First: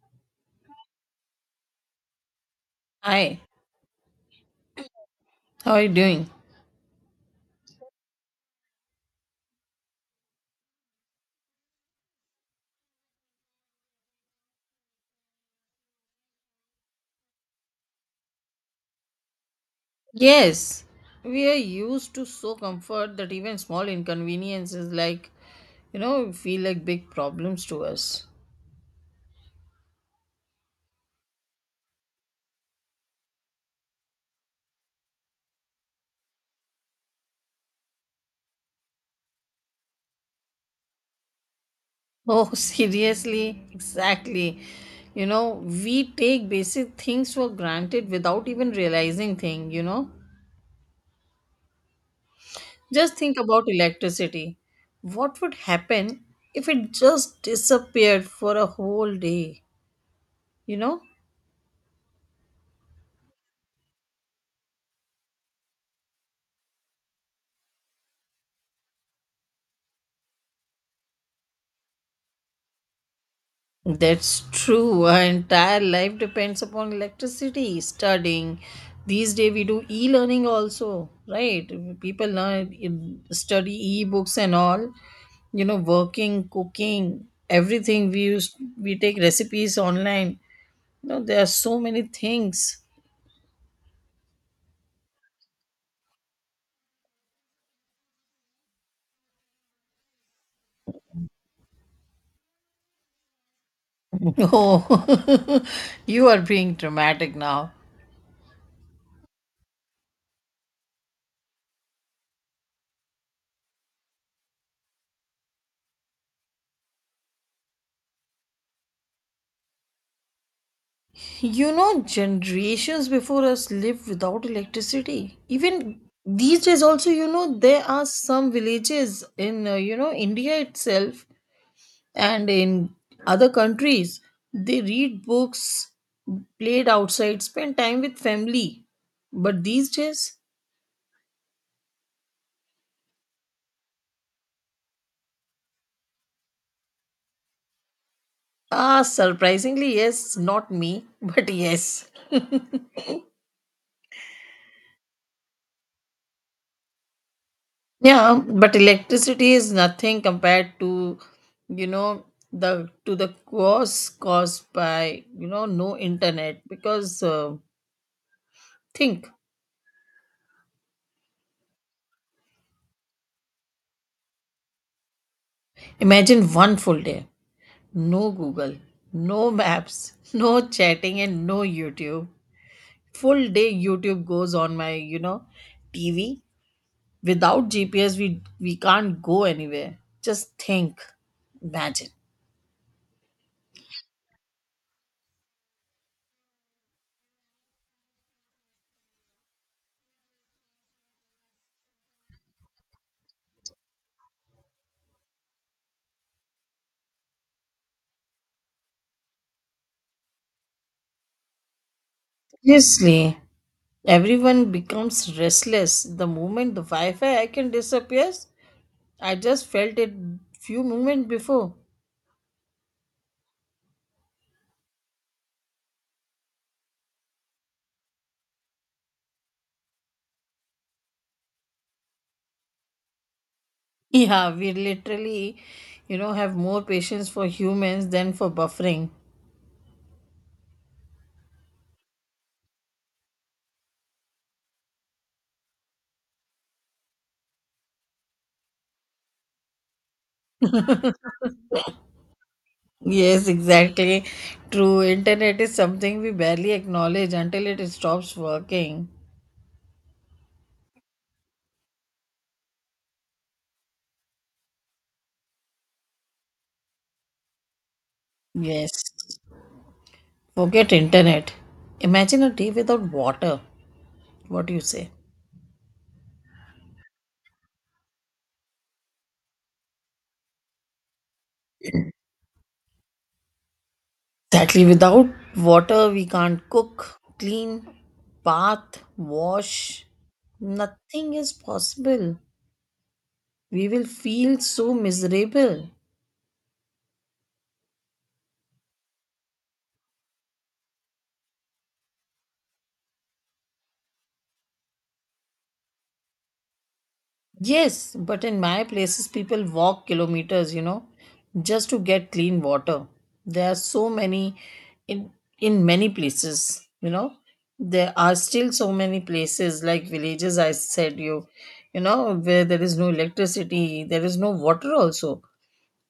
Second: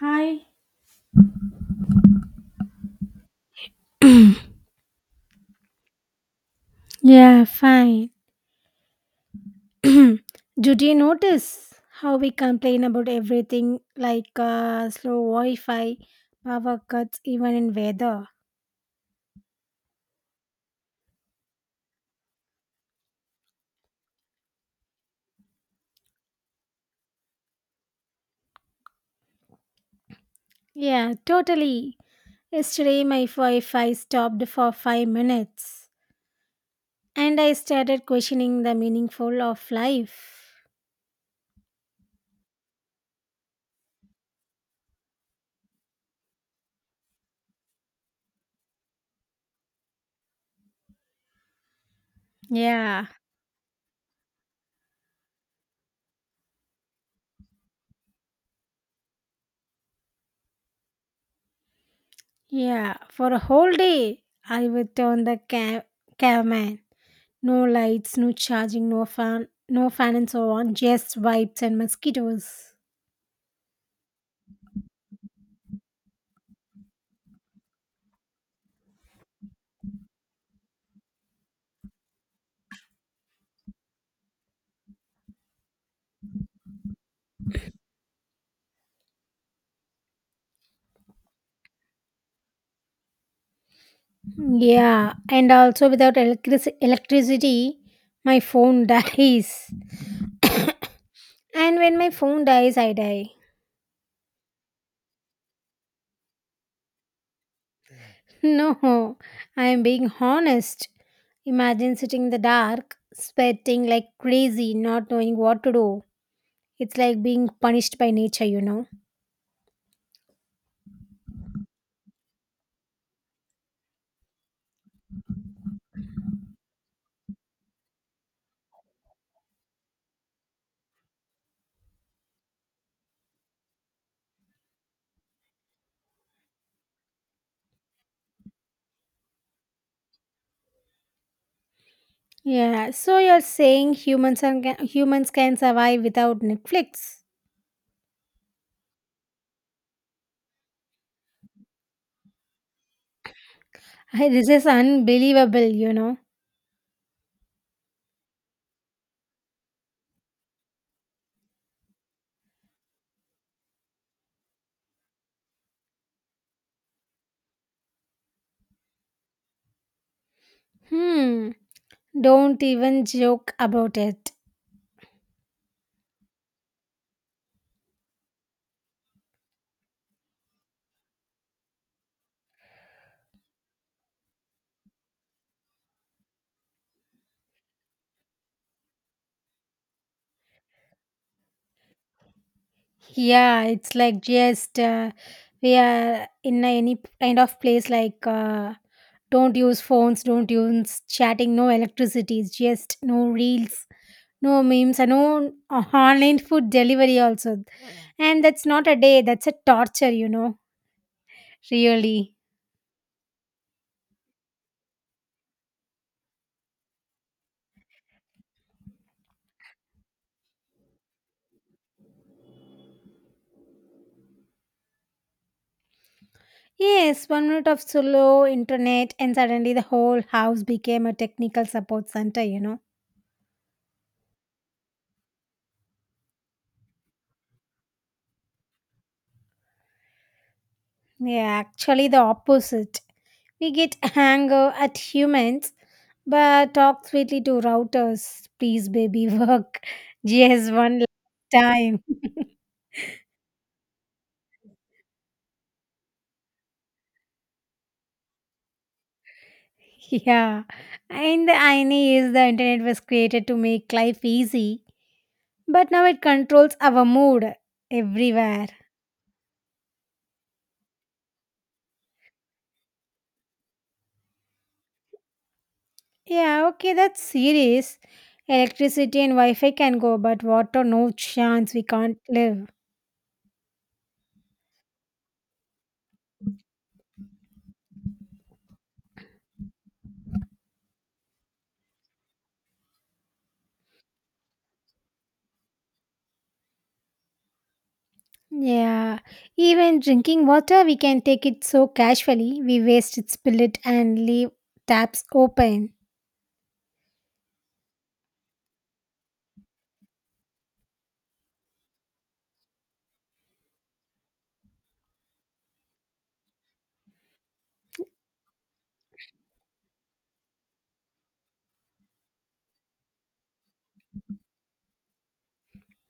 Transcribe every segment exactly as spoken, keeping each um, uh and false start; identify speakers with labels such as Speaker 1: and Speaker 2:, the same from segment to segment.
Speaker 1: Hi.
Speaker 2: Hi, how are you doing?
Speaker 1: Yeah, fine. Did you notice how we complain about everything like uh, slow Wi Fi, power cuts, even in weather?
Speaker 2: Yes, we are used to so comfort that even small inconveniences, like, you know, feel like big problems to us.
Speaker 1: Yeah, totally. Yesterday, my Wi Fi stopped for five minutes and I started questioning the meaningful of life.
Speaker 2: Oh, seriously? Exactly. You know, we take basic things for granted without even realizing thing, you know?
Speaker 1: Yeah,
Speaker 2: Just think about electricity. What would happen if it just disappeared for a whole day? You know?
Speaker 1: yeah. For a whole day, I would turn the cam- camera. No lights, no charging, no fan, no fan and so on. Just vibes and mosquitoes.
Speaker 2: That's true. Our entire life depends upon electricity, studying. These days we do e-learning also, right? People learn study e-books and all. You know, working, cooking, everything. We use we take recipes online. You know, there are so many things.
Speaker 1: Yeah, and also without electric- electricity, my phone dies. And when my phone dies, I die.
Speaker 2: Oh, you are being dramatic now.
Speaker 1: No, I am being honest. Imagine sitting in the dark, sweating like crazy, not knowing what to do. It's like being punished by nature, you know.
Speaker 2: You know, generations before us lived without electricity. Even these days, also, you know, there are some villages in, uh, you know, India itself and in other countries. They read books, played outside, spend time with family. But these days,
Speaker 1: Yeah, so you're saying humans are, humans can survive without Netflix?
Speaker 2: ah, surprisingly, yes, not me, but yes.
Speaker 1: Hi, this is unbelievable, you know.
Speaker 2: Yeah, but electricity is nothing compared to, you know, the to the cost caused by, you know, no internet. Because uh, think,
Speaker 1: Hmm, don't even joke about it.
Speaker 2: imagine one full day, no Google, no maps, no chatting, and no YouTube. Full day YouTube goes on my, you know, T V. Without G P S, we we can't go anywhere. Just think, imagine.
Speaker 1: Yeah, it's like just uh, we are in a- any kind of place like uh, don't use phones, don't use chatting, no electricity, it's just no reels, no memes, and no uh, online food delivery also. And that's not a day, that's a torture, you know, really.
Speaker 2: Seriously. Everyone becomes restless the moment the Wi-Fi icon disappears. I just felt it few moments before.
Speaker 1: Yes, one minute of slow internet, and suddenly the whole house became a technical support center, you know.
Speaker 2: Yeah, we literally, you know, have more patience for humans than for buffering.
Speaker 1: Yeah, actually, the opposite. We get anger at humans, but talk sweetly to routers. Please, baby, work just one last time.
Speaker 2: Yes, exactly. True. Internet is something we barely acknowledge until it stops working.
Speaker 1: Yeah. And the irony is the internet was created to make life easy, but now it controls our mood everywhere.
Speaker 2: Yes. Forget internet. Imagine a day without water. What do you say?
Speaker 1: Yeah, okay, that's serious. Electricity and Wi Fi can go, but water, no chance. We can't live.
Speaker 2: Exactly. Without water, we can't cook, clean, bath, wash. Nothing is possible. We will feel so miserable.
Speaker 1: Yeah, even drinking water, we can take it so casually. We waste it, spill it, and leave taps open.
Speaker 2: Yes, but in my places, people walk kilometers, you know, just to get clean water. There are so many in in many places, you know. There are still so many places like villages. I said you, you know, where there is no electricity, there is no water also.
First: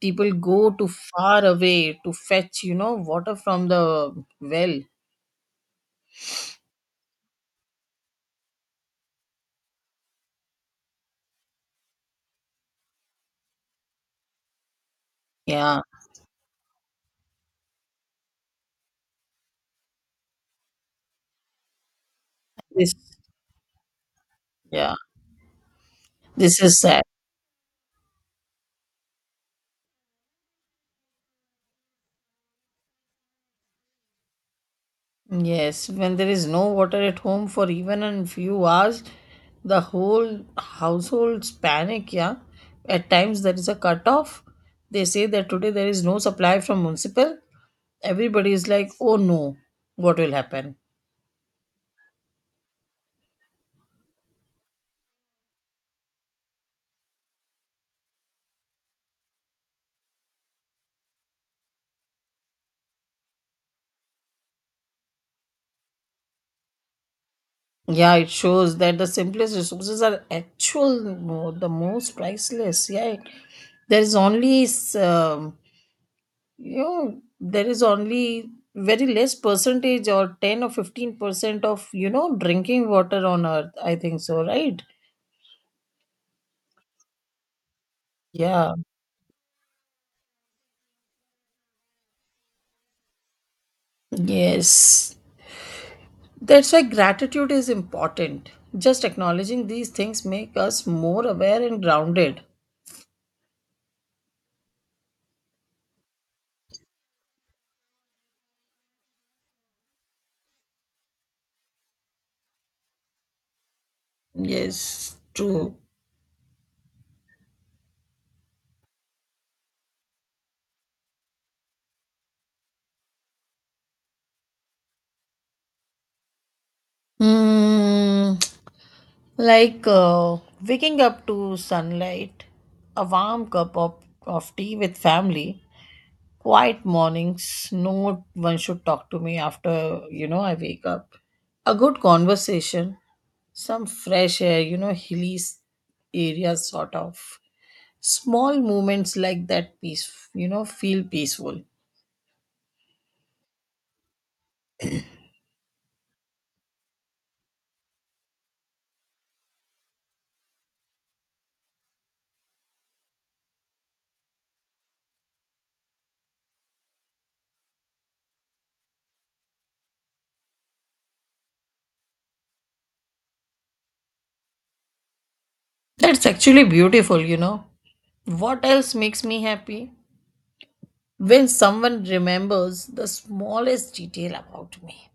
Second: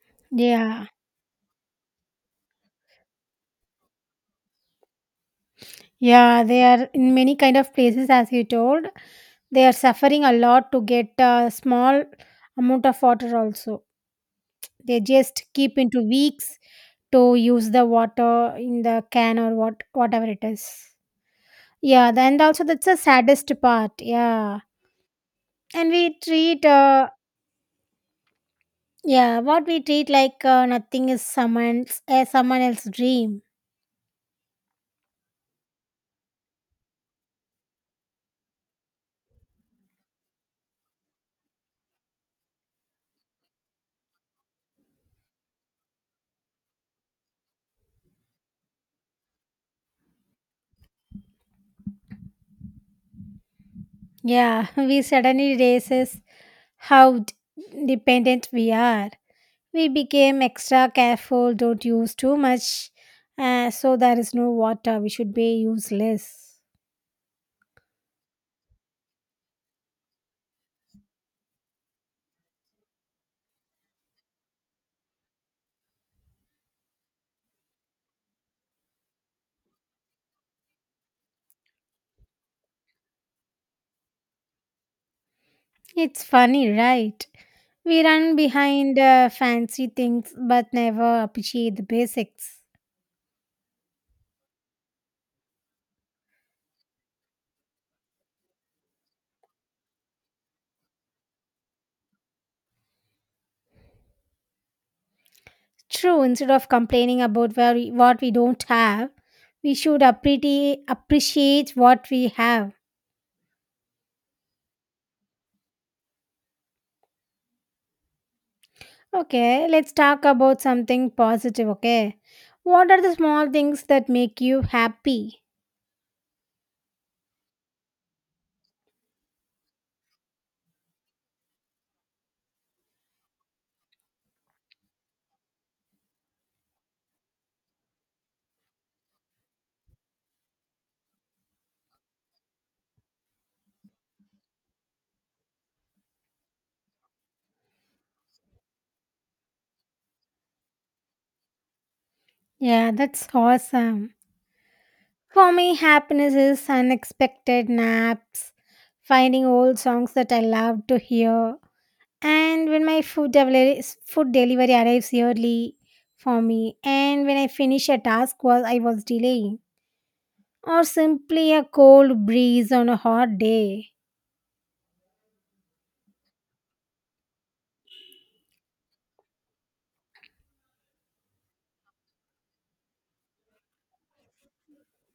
Speaker 2: People go
Speaker 1: Yeah,
Speaker 2: to far away to fetch, you know, water from the well.
Speaker 1: yeah, they are in many kind of places, as you told. They are suffering a lot to get a small amount of water. Also, they just keep
Speaker 2: Yeah,
Speaker 1: into weeks to use the water in the can or what whatever it is. Yeah, th- and also that's
Speaker 2: this,
Speaker 1: the saddest part. Yeah,
Speaker 2: yeah,
Speaker 1: and we
Speaker 2: this
Speaker 1: treat
Speaker 2: is sad.
Speaker 1: uh, yeah, what we treat like uh, nothing is someone's uh, someone else's dream.
Speaker 2: Yes, when there is no water at home for even a few hours, the whole households panic. Yeah, at times there is a cutoff. They say that today there is no supply from municipal. Everybody is like, oh no, what will happen?
Speaker 1: Yeah, we suddenly realize how d- dependent we are. We became extra careful, don't use too much, uh, so there is no water. We should be useless.
Speaker 2: Yeah, it shows that the simplest resources are actual mo- the most priceless. Yeah, there is only s- um, you know there is only very less percentage or ten or fifteen percent of you know drinking water on Earth. I think so, right?
Speaker 1: It's funny, right? We run
Speaker 2: Yeah.
Speaker 1: behind uh, fancy things but never appreciate the basics.
Speaker 2: Yes. That's why gratitude is important. Just acknowledging these things make us more aware and grounded.
Speaker 1: True, instead of complaining about where we, what we don't have, we should appreciate appreciate what we have.
Speaker 2: Yes, true.
Speaker 1: Okay, let's talk about something positive, okay? What are the small things that make you happy?
Speaker 2: Hmm. Like uh, waking up to sunlight, a warm cup of, of tea with family, quiet mornings, no one should talk to me after, you know, I wake up. A good conversation, some fresh air, you know, hilly s- areas sort of. Small moments like that peace, you know, feel peaceful.
Speaker 1: Yeah, that's awesome. For me, happiness is unexpected naps, finding old songs that I love to hear, and when my food delivery food delivery arrives early for me, and when I finish a task while I was delaying, or simply a cold breeze on a hot day.
Speaker 2: That's actually beautiful, you know. What else makes me happy? When someone remembers the smallest detail about me.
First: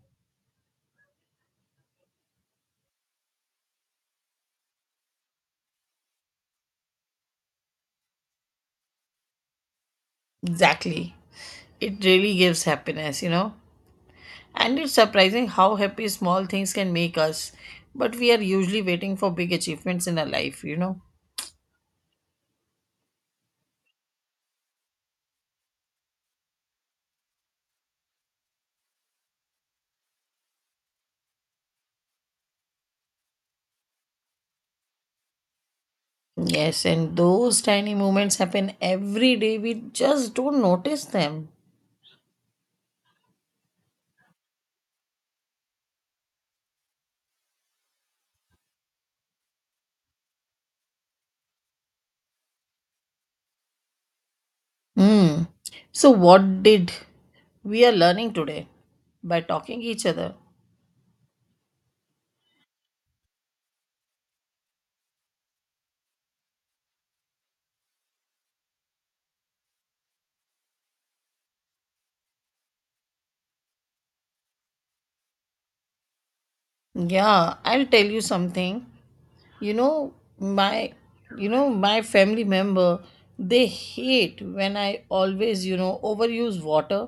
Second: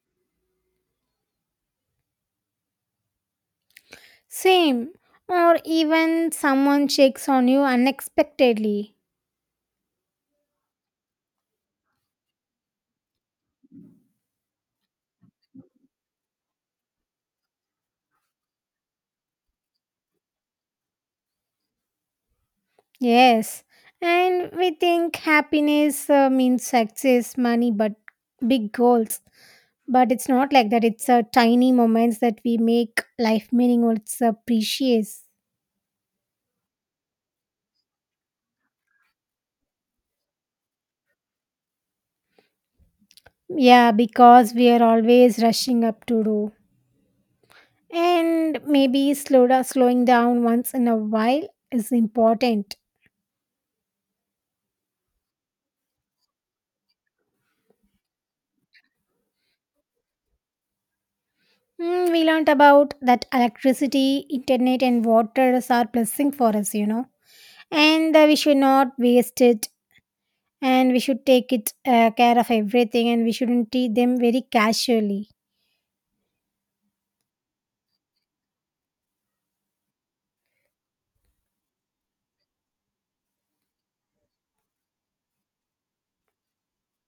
Speaker 1: Same, or even someone checks on you unexpectedly.
Speaker 2: Exactly. It really gives happiness, you know. And it's surprising how happy small things can make us. But we are usually waiting for big achievements in our life, you know.
Speaker 1: Yes, and we think happiness uh, means success, money, but big goals. But it's not like that. It's uh, tiny moments that we make life meaningful. It's uh, precious.
Speaker 2: Yes, and those tiny moments happen every day. We just don't notice them.
Speaker 1: Yeah, because we are always rushing up to do. And maybe slow, down, slowing down once in a while is important.
Speaker 2: Hmm. So, what did we are learning today by talking each other?
Speaker 1: Mm, we learnt about that electricity, internet, and waters are blessing for us, you know, and uh, we should not waste it, and we should take it uh, care of everything, and we shouldn't treat them very casually.
Speaker 2: Yeah, I'll tell you something. you know my you know my family member, they hate when I always you know overuse water.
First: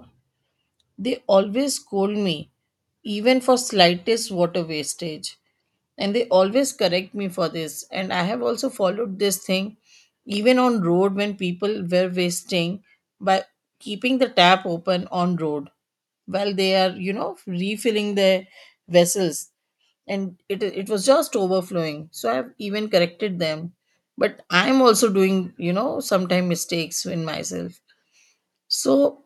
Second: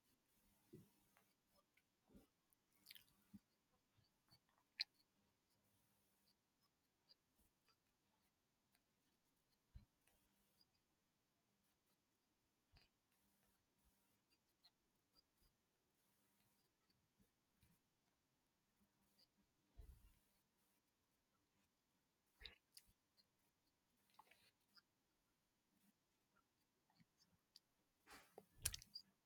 Speaker 2: They always scold me even for slightest water wastage, and they always correct me for this, and I have also followed this thing. Even on road when people were wasting by keeping the tap open on road while they are you know refilling their vessels, and it it was just overflowing, so I've even corrected them. But I'm also doing you know sometime mistakes in myself, so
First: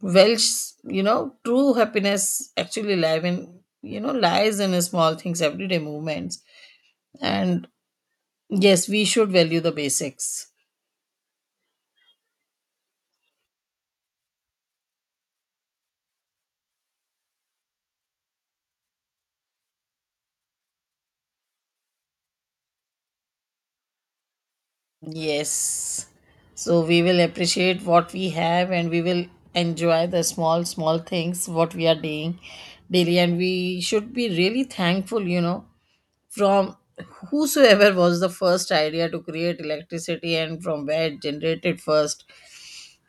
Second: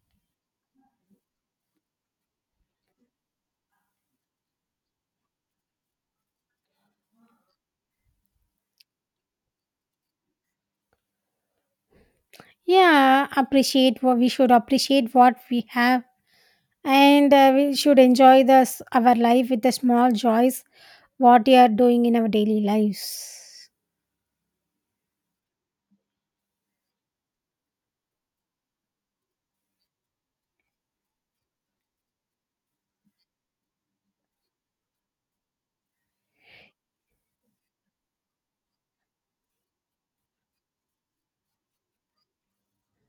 Speaker 2: Welsh, you know true happiness actually live in you know lies in small things everyday movements, and yes, we should value the basics.
Speaker 1: Yeah, appreciate what we should appreciate what we have, and uh, we should enjoy this our life with the small joys what we are doing in our daily lives.
Speaker 2: Yes, so we will appreciate what we have, and we will enjoy the small small things what we are doing daily, and we should be really thankful you know From whosoever was the first idea to create electricity and from where it generated first,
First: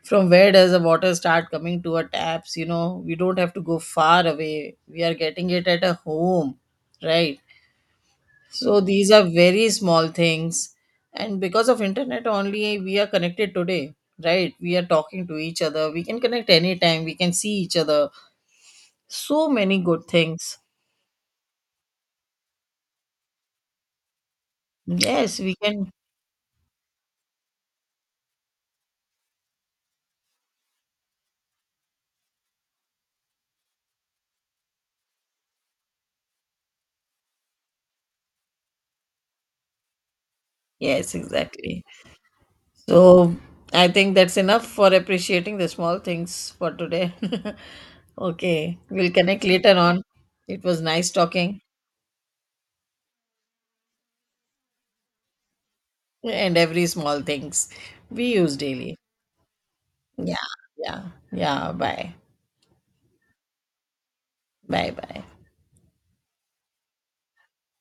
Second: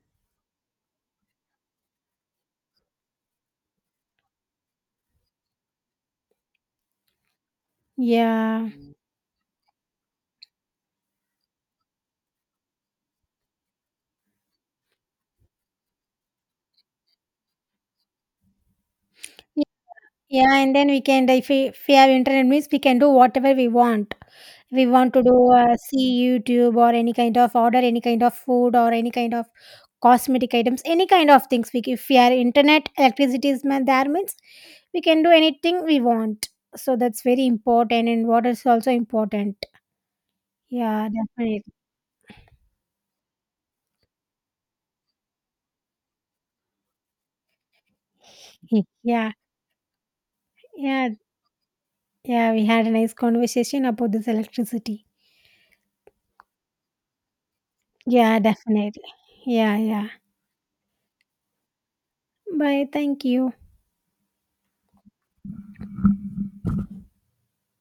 Speaker 2: from where does the water start coming to our taps, you know we don't have to go far away. We are getting it at a home, right?
Speaker 1: Yeah.
Speaker 2: So these are very small things. And because of internet only we are connected today, right? We are talking to each other. We can connect anytime. We can see each other. So many good
Speaker 1: Yeah,
Speaker 2: things.
Speaker 1: and then we can, if we, if we have internet means we can do whatever we want we want to
Speaker 2: Yes,
Speaker 1: do
Speaker 2: we
Speaker 1: uh,
Speaker 2: can.
Speaker 1: see youtube or any kind of order any kind of food or any kind of cosmetic items any kind of things we, if we are internet electricity is ma- there means we can do anything we want, so that's very important and water is also important. Yeah,
Speaker 2: Yes,
Speaker 1: definitely.
Speaker 2: exactly. So I think that's enough for appreciating the small things for today. Okay, we'll
Speaker 1: Yeah,
Speaker 2: connect later on. It was
Speaker 1: yeah.
Speaker 2: nice talking
Speaker 1: Yeah, we had a nice conversation about this electricity.
Speaker 2: and every small things we
Speaker 1: Yeah,
Speaker 2: use daily.
Speaker 1: definitely. Yeah, yeah.
Speaker 2: Yeah, yeah, yeah. Bye,
Speaker 1: Bye, thank you.
Speaker 2: bye, bye.